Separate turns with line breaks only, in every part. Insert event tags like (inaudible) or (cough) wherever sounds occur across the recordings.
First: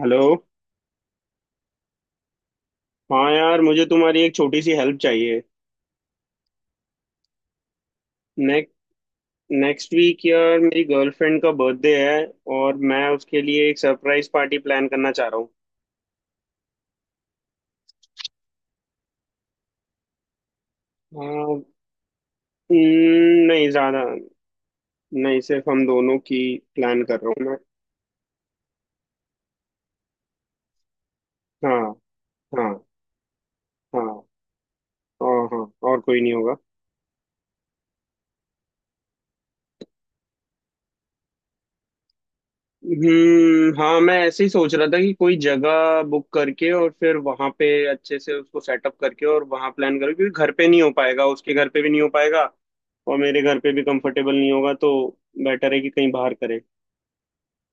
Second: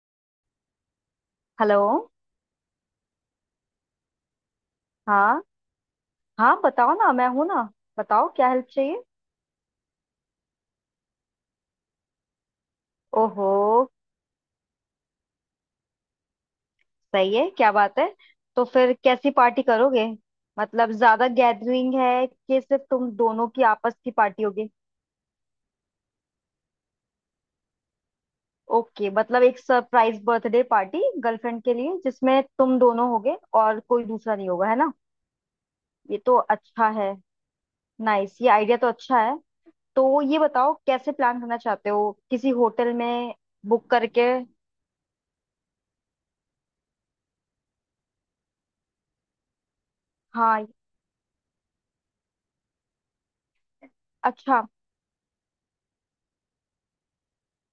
Hello.
Hello.
हाँ यार, मुझे तुम्हारी एक छोटी सी हेल्प चाहिए।
हाँ। हाँ, बताओ ना, मैं हूं ना। बताओ क्या हेल्प
नेक,
चाहिए।
नेक्स्ट वीक यार मेरी गर्लफ्रेंड का बर्थडे है, और मैं उसके
ओहो,
लिए एक सरप्राइज पार्टी प्लान करना चाह रहा हूँ।
सही है, क्या बात है। तो फिर कैसी पार्टी करोगे? मतलब ज्यादा
हाँ।
गैदरिंग है कि सिर्फ तुम दोनों की
नहीं
आपस
ज़्यादा,
की पार्टी होगी?
नहीं सिर्फ हम दोनों की। प्लान कर रहा हूँ मैं।
ओके, मतलब एक सरप्राइज बर्थडे पार्टी गर्लफ्रेंड के
हाँ,
लिए जिसमें
हाँ,
तुम दोनों होगे और कोई
हाँ।
दूसरा नहीं होगा, है ना।
और हाँ, और
ये
कोई नहीं
तो
होगा।
अच्छा है। नाइस, ये आइडिया तो अच्छा है। तो ये बताओ, कैसे प्लान करना चाहते हो, किसी होटल में?
हम्म।
बुक
हाँ, मैं
करके?
ऐसे ही सोच रहा था कि कोई जगह बुक करके और फिर वहां पे अच्छे से उसको सेटअप करके और वहां प्लान करो, क्योंकि घर
हाँ।
पे नहीं हो पाएगा, उसके घर पे भी नहीं हो पाएगा, और मेरे घर पे भी कंफर्टेबल नहीं
अच्छा,
होगा, तो बेटर है कि कहीं बाहर करें।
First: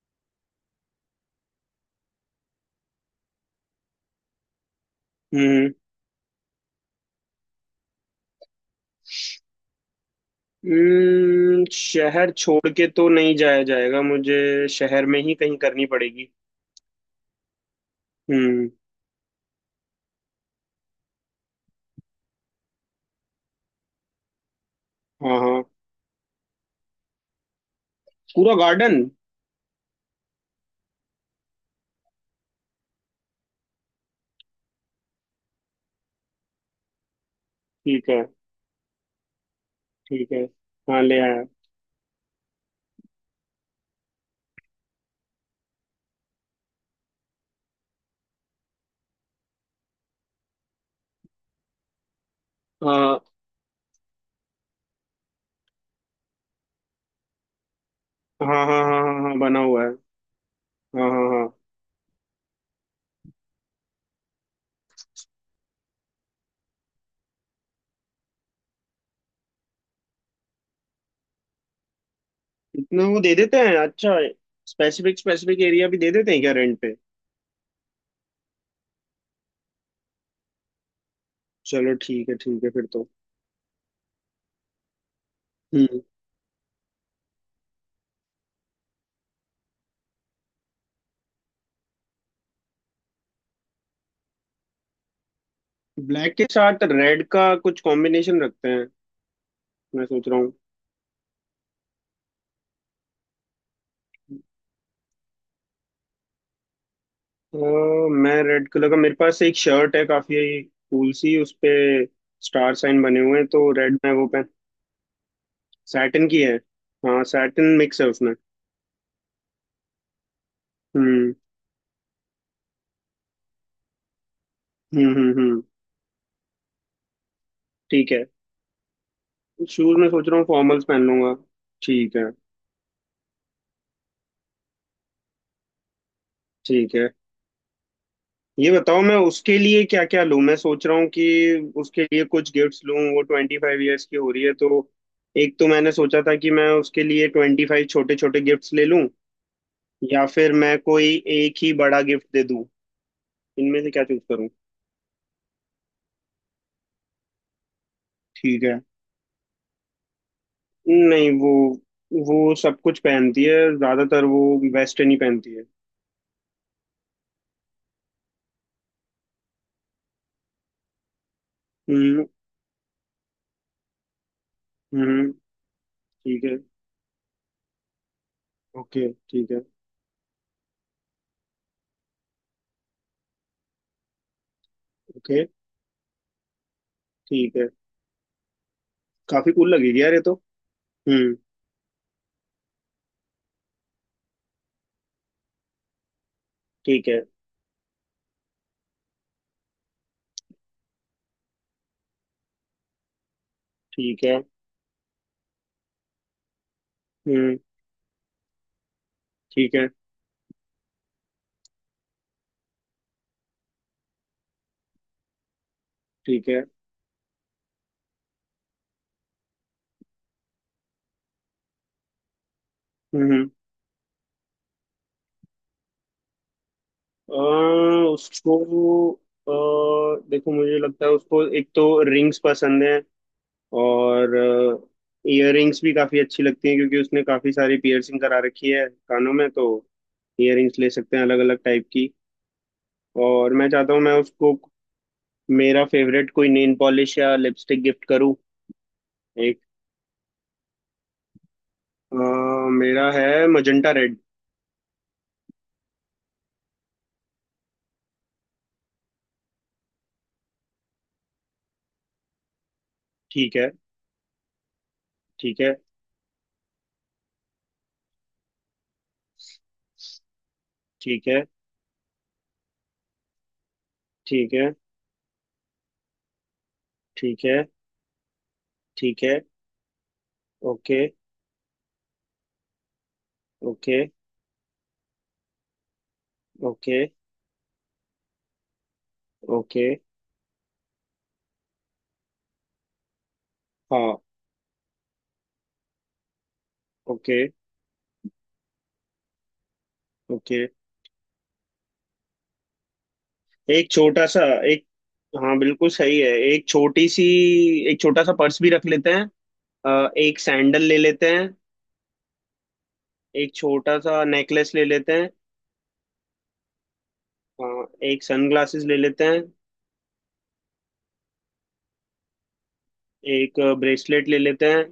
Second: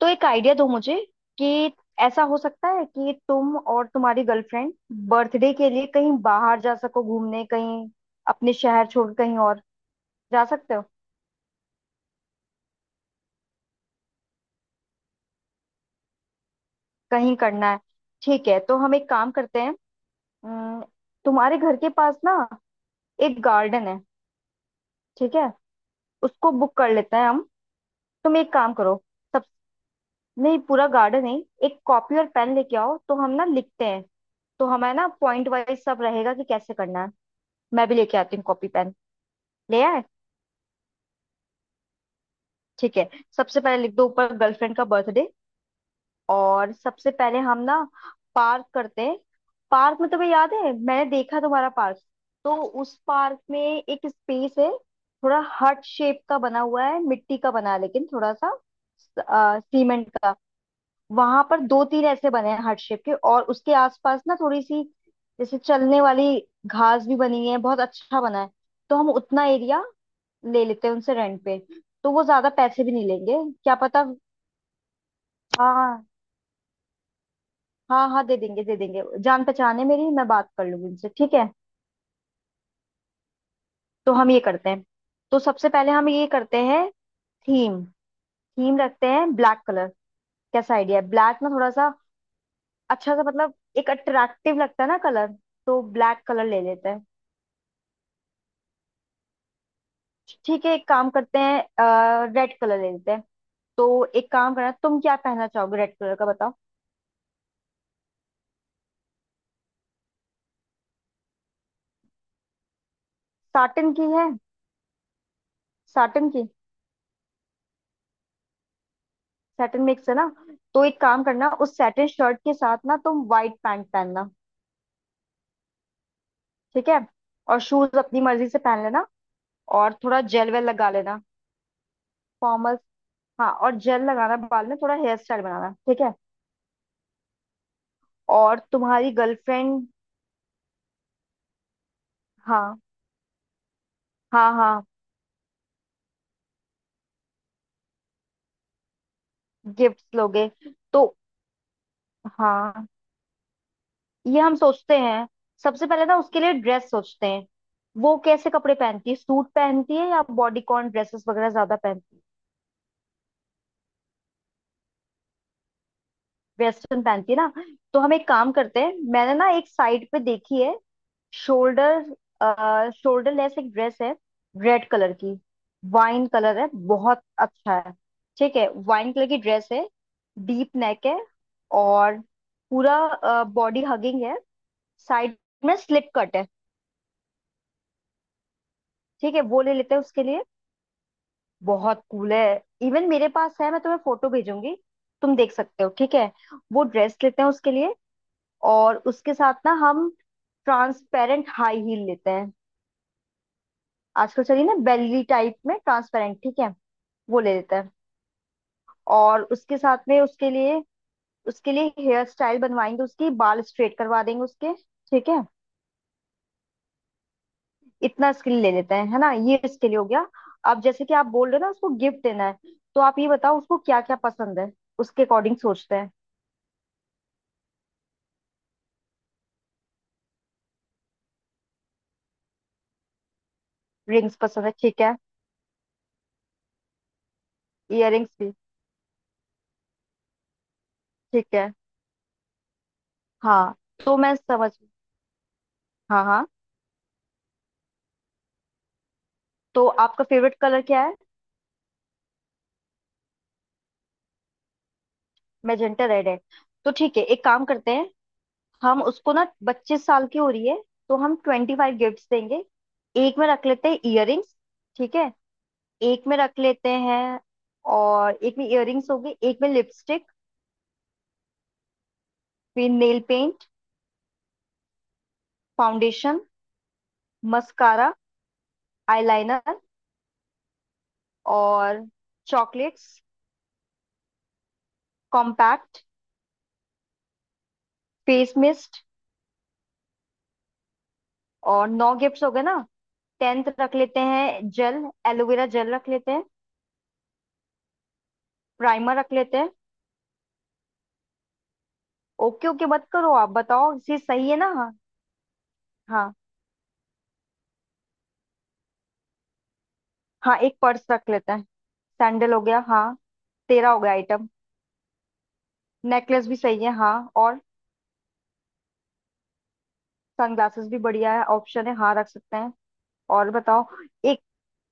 तो एक आइडिया दो मुझे कि ऐसा हो सकता है कि तुम और तुम्हारी गर्लफ्रेंड बर्थडे के
हम्म।
लिए कहीं बाहर जा सको, घूमने कहीं। अपने शहर छोड़ कहीं और जा सकते हो।
शहर छोड़ के तो नहीं जाया जाएगा, मुझे शहर में ही कहीं करनी पड़ेगी।
कहीं करना है? ठीक है,
हम्म।
तो हम एक काम करते हैं। अम, तुम्हारे घर के पास ना एक गार्डन है, ठीक
हाँ,
है?
हाँ।
उसको बुक कर लेते हैं हम। तुम एक
पूरा
काम करो।
गार्डन।
सब। नहीं, पूरा गार्डन नहीं, एक कॉपी और पेन लेके आओ तो हम ना लिखते हैं। तो हमें ना पॉइंट वाइज सब रहेगा कि कैसे करना है। मैं भी
ठीक
लेके
है।
आती हूँ कॉपी पेन। ले आए?
ठीक है। हाँ, ले आया।
ठीक है। सबसे पहले लिख दो ऊपर, गर्लफ्रेंड का बर्थडे। और सबसे पहले हम ना पार्क करते हैं। पार्क में, तुम्हें याद है मैंने देखा तुम्हारा पार्क? तो उस
हाँ,
पार्क में एक स्पेस है, थोड़ा हर्ट शेप का बना हुआ है, मिट्टी का बना है लेकिन थोड़ा
हाँ,
सा
हाँ, हाँ, हाँ, हाँ बना हुआ है।
सीमेंट का।
हाँ, हाँ,
वहां
हाँ।
पर दो तीन ऐसे बने हैं हर्ट शेप के, और उसके आसपास ना थोड़ी सी, जैसे चलने वाली, घास भी बनी है, बहुत अच्छा बना है। तो हम उतना एरिया ले लेते हैं उनसे रेंट पे, तो वो ज्यादा पैसे भी
इतना
नहीं
वो दे
लेंगे।
देते
क्या
हैं,
पता।
अच्छा। स्पेसिफिक स्पेसिफिक एरिया भी
हाँ
दे देते हैं क्या रेंट पे?
हाँ हाँ, दे देंगे दे देंगे, जान पहचान है मेरी, मैं बात कर लूंगी उनसे, ठीक है।
चलो ठीक है, ठीक है फिर तो।
तो हम ये करते हैं। तो सबसे पहले
हम्म।
हम ये करते हैं। थीम, थीम रखते हैं ब्लैक कलर। कैसा आइडिया है? ब्लैक ना थोड़ा सा अच्छा सा मतलब एक अट्रैक्टिव लगता है ना कलर। तो ब्लैक
ब्लैक के
कलर ले
साथ
लेते हैं।
रेड का कुछ कॉम्बिनेशन रखते हैं, मैं सोच रहा हूँ।
ठीक है, एक काम करते हैं। रेड कलर ले लेते हैं। तो एक काम करना, तुम क्या पहनना चाहोगे रेड कलर का, बताओ।
अ, मैं रेड कलर का, मेरे पास एक शर्ट है काफी कूल सी, उस पे स्टार साइन बने हुए हैं, तो
साटन
रेड
की
में वो
है?
पहन। सैटिन
साटन
की
की।
है। हाँ, सैटिन मिक्स है उसमें।
साटन मिक्स है ना। तो एक काम
हम्म
करना उस साटन शर्ट के साथ ना, तुम व्हाइट पैंट पहनना।
हम्म। हम्म।
ठीक है। और शूज
ठीक
अपनी
है।
मर्जी से पहन लेना। और
शूज में
थोड़ा
सोच रहा हूँ
जेल वेल
फॉर्मल्स
लगा
पहन
लेना।
लूंगा। ठीक है।
फॉर्मल। हाँ, और जेल लगाना बाल में, थोड़ा हेयर स्टाइल बनाना, ठीक है।
ठीक है।
और
ये बताओ
तुम्हारी
मैं उसके लिए
गर्लफ्रेंड।
क्या क्या लूं। मैं सोच रहा हूँ कि उसके लिए कुछ
हाँ
गिफ्ट्स लूं, वो 25 ईयर्स की हो रही
हाँ
है, तो
हाँ।
एक तो मैंने सोचा था कि मैं उसके लिए 25 छोटे छोटे गिफ्ट्स ले लूं,
गिफ्ट्स
या
लोगे?
फिर मैं
तो
कोई एक ही बड़ा गिफ्ट दे दूं।
हाँ,
इनमें से क्या चूज
ये
करूं?
हम सोचते हैं। सबसे पहले ना उसके लिए ड्रेस सोचते हैं। वो कैसे
ठीक
कपड़े
है।
पहनती है, सूट पहनती है या बॉडीकॉन ड्रेसेस
नहीं, वो
वगैरह ज्यादा पहनती है?
वो सब कुछ पहनती है, ज्यादातर वो वेस्टर्न ही पहनती है।
वेस्टर्न पहनती है ना। तो हम एक काम करते हैं, मैंने ना एक साइट पे देखी है।
हम्म।
शोल्डर शोल्डर लेस एक ड्रेस है, रेड कलर
हम्म।
की। वाइन
ठीक है।
कलर है, बहुत अच्छा है। ठीक है,
ओके,
वाइन कलर की
ठीक है।
ड्रेस है। डीप नेक है, और पूरा बॉडी हगिंग है। साइड
ओके,
में स्लिप कट है।
ठीक है।
ठीक है,
काफी
वो
कूल
ले लेते हैं
लगेगी यार ये
उसके
तो।
लिए।
हम्म।
बहुत कूल है, इवन मेरे पास है, मैं तुम्हें फोटो भेजूंगी, तुम देख सकते हो, ठीक है। वो
ठीक
ड्रेस
है।
लेते हैं उसके लिए। और उसके साथ ना हम ट्रांसपेरेंट हाई हील लेते हैं।
ठीक है।
आजकल चलिए ना बेली टाइप में ट्रांसपेरेंट, ठीक है। वो ले
हम्म।
लेते हैं। और
ठीक
उसके
है।
साथ में उसके लिए, उसके लिए हेयर स्टाइल बनवाएंगे, उसकी बाल स्ट्रेट करवा देंगे उसके। ठीक है,
ठीक है।
इतना इसके लिए ले लेते हैं, है ना, ये इसके लिए हो गया। अब जैसे कि आप बोल रहे हो ना उसको गिफ्ट देना है, तो आप ये
हम्म।
बताओ उसको क्या क्या पसंद है, उसके अकॉर्डिंग सोचते हैं।
अ, उसको। देखो, मुझे लगता है उसको एक तो रिंग्स पसंद है, और
रिंग्स पसंद है, ठीक है।
इयररिंग्स भी काफी अच्छी लगती हैं, क्योंकि उसने काफी सारी पियर्सिंग
इयररिंग्स
करा
भी,
रखी है कानों में, तो इयररिंग्स ले सकते हैं अलग
ठीक
अलग
है।
टाइप की। और मैं
हाँ
चाहता हूँ मैं
तो मैं
उसको
समझ।
मेरा
हाँ
फेवरेट
हाँ।
कोई नेल पॉलिश या लिपस्टिक गिफ्ट करूँ एक।
तो आपका फेवरेट कलर क्या है?
अ, मेरा है मजेंटा रेड।
मैजेंटा रेड है। तो ठीक है, एक काम करते हैं। हम उसको ना 25 साल की हो रही है, तो हम 25 गिफ्ट देंगे। एक में
ठीक
रख
है।
लेते हैं इयररिंग्स। ठीक है।
ठीक है।
एक में रख लेते हैं, और एक में इयररिंग्स हो गई, एक में लिपस्टिक,
ठीक है।
फिर नेल पेंट,
ठीक है।
फाउंडेशन,
ठीक है।
मस्कारा,
ठीक है।
Eyeliner,
okay.
और chocolates,
okay.
Compact,
okay.
Face mist,
okay.
और नौ गिफ्ट्स हो गए ना। टेंथ रख लेते
हाँ।
हैं जेल, एलोवेरा जेल रख लेते हैं।
ओके।
प्राइमर रख लेते हैं।
ओके।
ओके ओके मत करो, आप
एक
बताओ ये
छोटा सा,
सही है ना।
एक,
हाँ।
हाँ बिल्कुल सही है।
हाँ
एक छोटी सी, एक छोटा सा पर्स भी रख लेते हैं। एक
हाँ, एक
सैंडल ले
पर्स
लेते
रख
हैं।
लेते हैं, सैंडल हो गया, हाँ।
एक
तेरा
छोटा
हो गया
सा
आइटम।
नेकलेस ले लेते हैं।
नेकलेस भी सही है, हाँ। और
एक सनग्लासेस ले लेते हैं।
सनग्लासेस भी बढ़िया है, ऑप्शन है, हाँ रख सकते हैं। और
एक
बताओ।
ब्रेसलेट ले
एक,
लेते हैं।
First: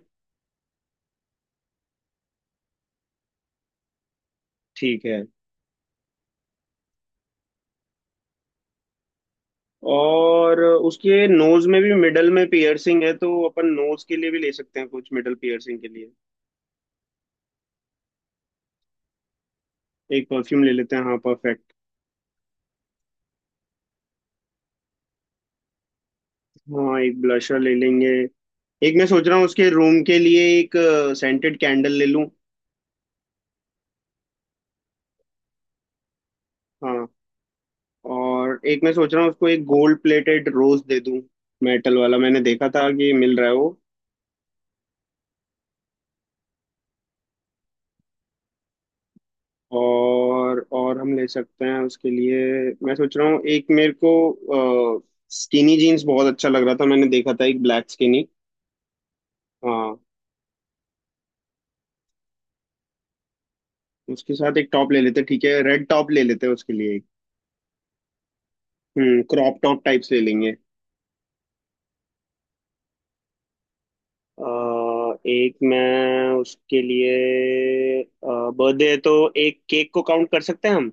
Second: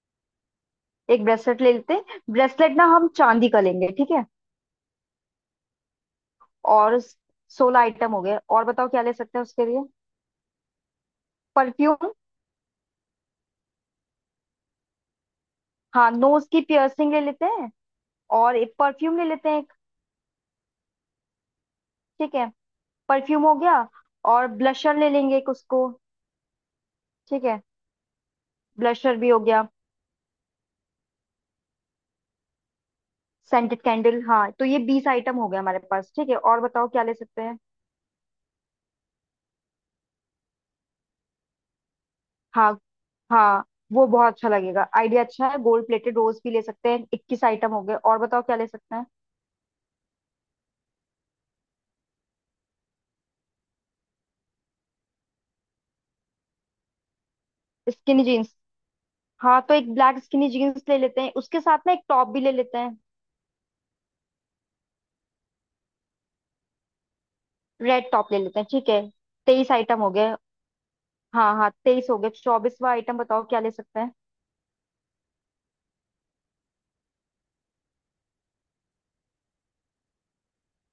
एक ब्रेसलेट ले लेते हैं। ब्रेसलेट ना हम चांदी का लेंगे, ठीक है।
ठीक है।
और 16 आइटम हो गए, और बताओ क्या ले सकते हैं उसके लिए।
और उसके नोज में भी
परफ्यूम।
मिडल में पियर्सिंग है, तो अपन नोज के लिए भी ले सकते हैं कुछ मिडल पियर्सिंग के
हाँ,
लिए।
नोज की पियर्सिंग ले लेते हैं। और एक परफ्यूम ले लेते हैं एक,
एक परफ्यूम ले लेते हैं, हाँ परफेक्ट।
ठीक है, परफ्यूम हो गया। और ब्लशर ले लेंगे एक उसको,
हाँ, एक
ठीक
ब्लशर
है।
ले लेंगे। एक मैं
ब्लशर
सोच
भी
रहा
हो
हूँ
गया।
उसके रूम के लिए एक सेंटेड कैंडल ले लूँ।
सेंटेड कैंडल, हाँ, तो ये 20 आइटम हो गया हमारे पास, ठीक है, और बताओ क्या
हाँ।
ले सकते हैं।
और एक मैं सोच रहा हूँ उसको एक गोल्ड प्लेटेड रोज दे दूँ, मेटल वाला, मैंने देखा
हाँ
था कि मिल रहा है
हाँ,
वो।
वो बहुत अच्छा लगेगा आइडिया, अच्छा है। गोल्ड प्लेटेड रोज भी ले सकते हैं, 21 आइटम हो गए, और बताओ क्या ले सकते हैं।
और हम ले सकते हैं उसके लिए। मैं सोच रहा हूँ एक मेरे को स्किनी जीन्स बहुत अच्छा लग रहा था, मैंने देखा था एक ब्लैक
स्किनी
स्किनी।
जीन्स, हाँ, तो एक
हाँ,
ब्लैक स्किनी जीन्स ले लेते हैं, उसके साथ ना एक टॉप भी ले लेते हैं।
उसके साथ एक टॉप ले लेते ठीक है, रेड टॉप ले लेते हैं उसके लिए एक।
रेड टॉप ले लेते हैं, ठीक है।
हम्म, क्रॉप
तेईस
टॉप
आइटम
टाइप
हो
से ले
गए।
लेंगे।
हाँ हाँ, 23 हो गए, 24वां आइटम बताओ क्या ले सकते हैं।
अ, एक मैं उसके लिए, बर्थडे है, तो एक केक को काउंट कर सकते हैं हम।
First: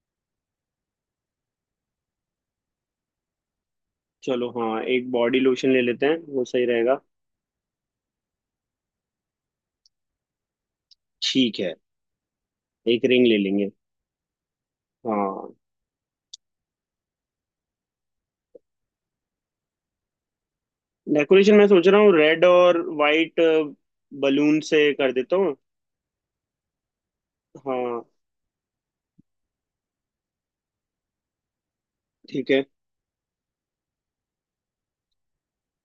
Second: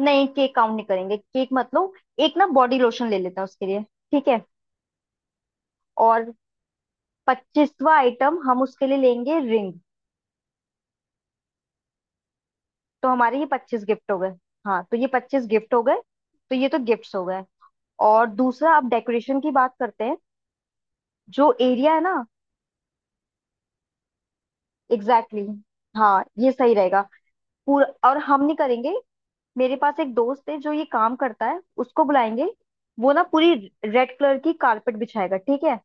नहीं, केक काउंट नहीं करेंगे, केक मतलब। एक ना बॉडी लोशन ले लेते हैं उसके लिए, ठीक है।
चलो हाँ, एक बॉडी लोशन ले लेते हैं,
और
वो सही रहेगा।
25वां आइटम हम उसके लिए लेंगे रिंग।
ठीक है। एक
तो
रिंग ले
हमारे ये
लेंगे।
25 गिफ्ट हो गए। हाँ, तो ये पच्चीस
हाँ।
गिफ्ट हो गए। तो ये तो गिफ्ट्स हो गए, और दूसरा अब डेकोरेशन की बात करते हैं। जो
डेकोरेशन मैं सोच
एरिया
रहा
है
हूँ
ना,
रेड और वाइट बलून से कर देता
एग्जैक्टली
हूँ।
exactly, हाँ ये सही रहेगा। पूरा
हाँ।
और हम नहीं करेंगे, मेरे पास एक दोस्त है जो ये काम करता है, उसको बुलाएंगे।
ठीक है।
वो ना पूरी रेड कलर की कारपेट बिछाएगा, ठीक है।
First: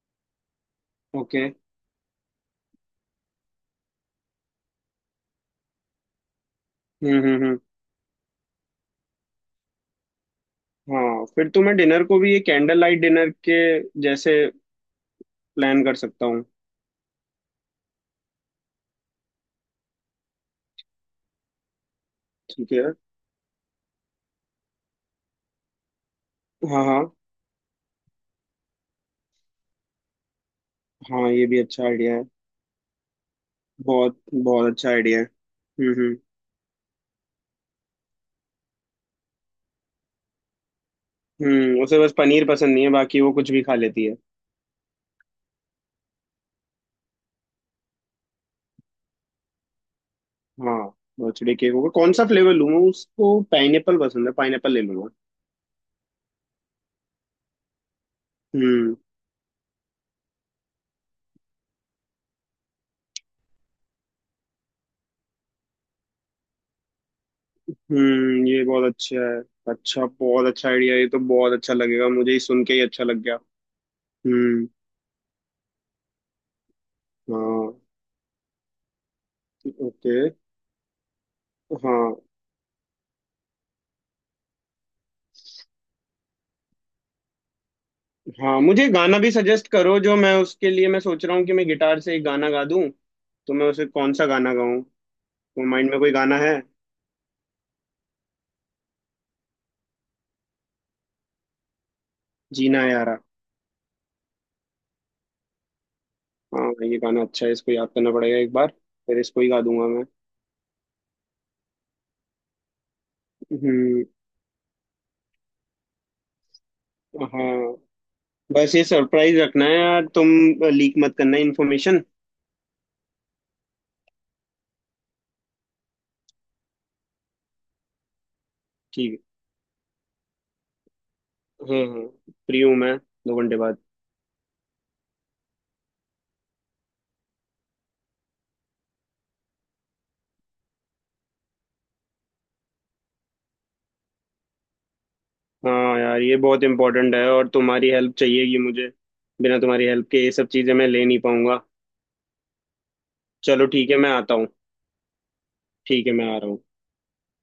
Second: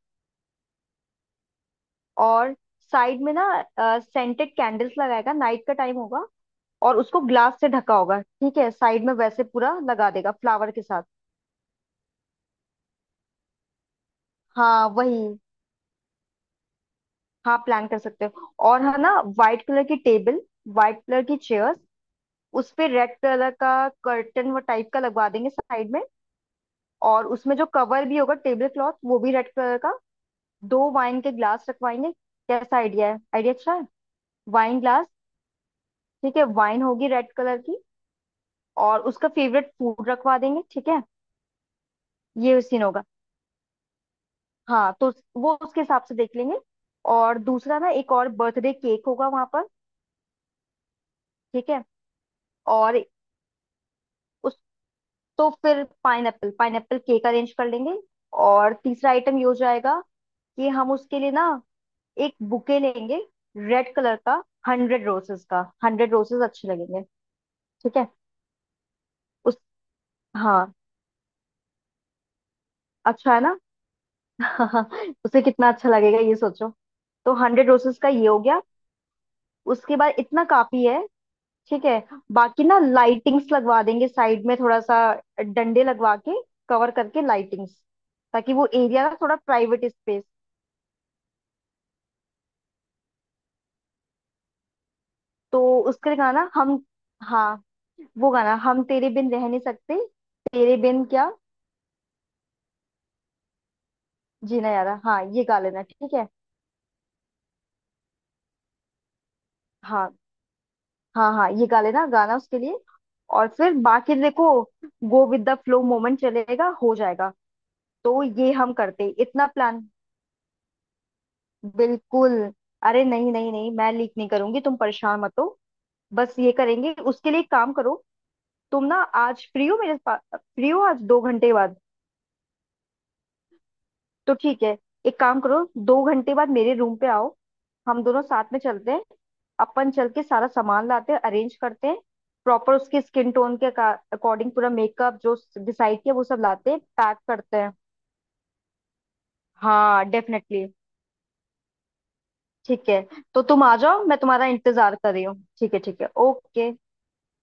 ओके।
और साइड में ना सेंटेड कैंडल्स लगाएगा, नाइट का टाइम होगा, और
हम्म।
उसको
हम्म। हम्म।
ग्लास से ढका होगा, ठीक है, साइड में वैसे पूरा लगा देगा फ्लावर के साथ।
हाँ, फिर तो मैं डिनर को भी ये कैंडल लाइट डिनर के जैसे
हाँ वही।
प्लान कर सकता हूँ।
हाँ, प्लान कर सकते हो, और है ना, व्हाइट कलर की टेबल, व्हाइट कलर की चेयर्स, उस
ठीक
पे
है।
रेड कलर का कर्टन वो टाइप का लगवा देंगे साइड में।
हाँ, हाँ।
और उसमें जो कवर भी होगा टेबल क्लॉथ वो भी रेड कलर का। दो वाइन
हाँ,
के
ये भी
ग्लास
अच्छा
रखवाएंगे।
आइडिया है।
कैसा आइडिया है? आइडिया अच्छा है।
बहुत बहुत
वाइन
अच्छा
ग्लास।
आइडिया है। हम्म। हम्म।
ठीक है, वाइन होगी रेड कलर की। और उसका फेवरेट फूड रखवा देंगे, ठीक है।
उसे बस पनीर
ये
पसंद
सीन
नहीं है,
होगा।
बाकी वो कुछ भी खा लेती है।
हाँ, तो वो उसके हिसाब से देख लेंगे। और दूसरा ना एक और बर्थडे केक होगा वहां पर,
हाँ। बर्थडे
ठीक
केक
है।
होगा, कौन सा फ्लेवर लूँ मैं?
और
उसको पाइनएप्पल पसंद है, पाइनएप्पल ले लूंगा।
तो फिर पाइनएप्पल, पाइनएप्पल केक अरेंज कर लेंगे। और
हम्म।
तीसरा आइटम ये हो जाएगा कि हम उसके लिए ना एक बुके लेंगे, रेड कलर का, 100 रोसेस का। 100 रोसेस अच्छे लगेंगे, ठीक है।
हम्म, ये बहुत अच्छा है।
उस।
अच्छा, बहुत अच्छा
हाँ
आइडिया, ये तो बहुत अच्छा लगेगा, मुझे ही सुन के ही अच्छा लग
अच्छा
गया।
है ना।
हम्म।
(laughs) उसे कितना अच्छा लगेगा ये सोचो। तो हंड्रेड
हाँ।
रोसेस का ये हो गया। उसके बाद
ओके।
इतना काफी है, ठीक है।
हाँ,
बाकी ना लाइटिंग्स लगवा देंगे साइड में थोड़ा सा, डंडे लगवा के कवर करके लाइटिंग्स, ताकि
हाँ,
वो
मुझे
एरिया ना
गाना भी
थोड़ा
सजेस्ट
प्राइवेट
करो, जो
स्पेस।
मैं उसके लिए मैं सोच रहा हूँ कि मैं गिटार से एक गाना गा दूँ, तो मैं उसे कौन सा गाना गाऊँ?
तो
तो माइंड में कोई
उसका
गाना
गाना
है?
हम, हाँ, वो गाना हम, तेरे बिन रह नहीं सकते, तेरे बिन क्या,
जीना यारा।
जीना यारा, हाँ ये गा लेना, ठीक है।
हाँ, ये गाना अच्छा है, इसको याद करना पड़ेगा एक बार, फिर इसको ही गा दूंगा मैं।
हाँ हाँ हाँ, ये गा लेना गाना उसके लिए। और फिर
हम्म।
बाकी देखो, go with the flow moment चलेगा, हो जाएगा।
हाँ।
तो ये हम
बस ये
करते
सरप्राइज
इतना
रखना है
प्लान।
यार तुम, लीक मत करना इन्फॉर्मेशन।
बिल्कुल। अरे नहीं नहीं नहीं, मैं लीक नहीं करूंगी, तुम परेशान मत हो। बस ये करेंगे उसके लिए। एक काम करो, तुम ना
ठीक
आज फ्री हो? मेरे पास फ्री हो आज 2 घंटे बाद?
है, हाँ हाँ, फ्री हूँ मैं 2 घंटे बाद।
तो ठीक है, एक काम करो, 2 घंटे बाद मेरे रूम पे आओ, हम दोनों साथ में चलते हैं, अपन चल के सारा सामान लाते हैं, अरेंज करते हैं, प्रॉपर उसके स्किन टोन के अकॉर्डिंग पूरा मेकअप जो
हाँ
डिसाइड किया
यार,
वो
ये
सब
बहुत
लाते हैं,
इंपॉर्टेंट
पैक
है और
करते हैं।
तुम्हारी हेल्प चाहिएगी मुझे, बिना तुम्हारी
हाँ
हेल्प के ये सब
डेफिनेटली,
चीज़ें मैं ले नहीं पाऊंगा।
ठीक है। तो तुम
चलो
आ
ठीक है,
जाओ,
मैं
मैं
आता
तुम्हारा
हूँ।
इंतजार कर रही हूँ, ठीक है, ठीक
ठीक
है,
है, मैं आ रहा हूँ।
ओके।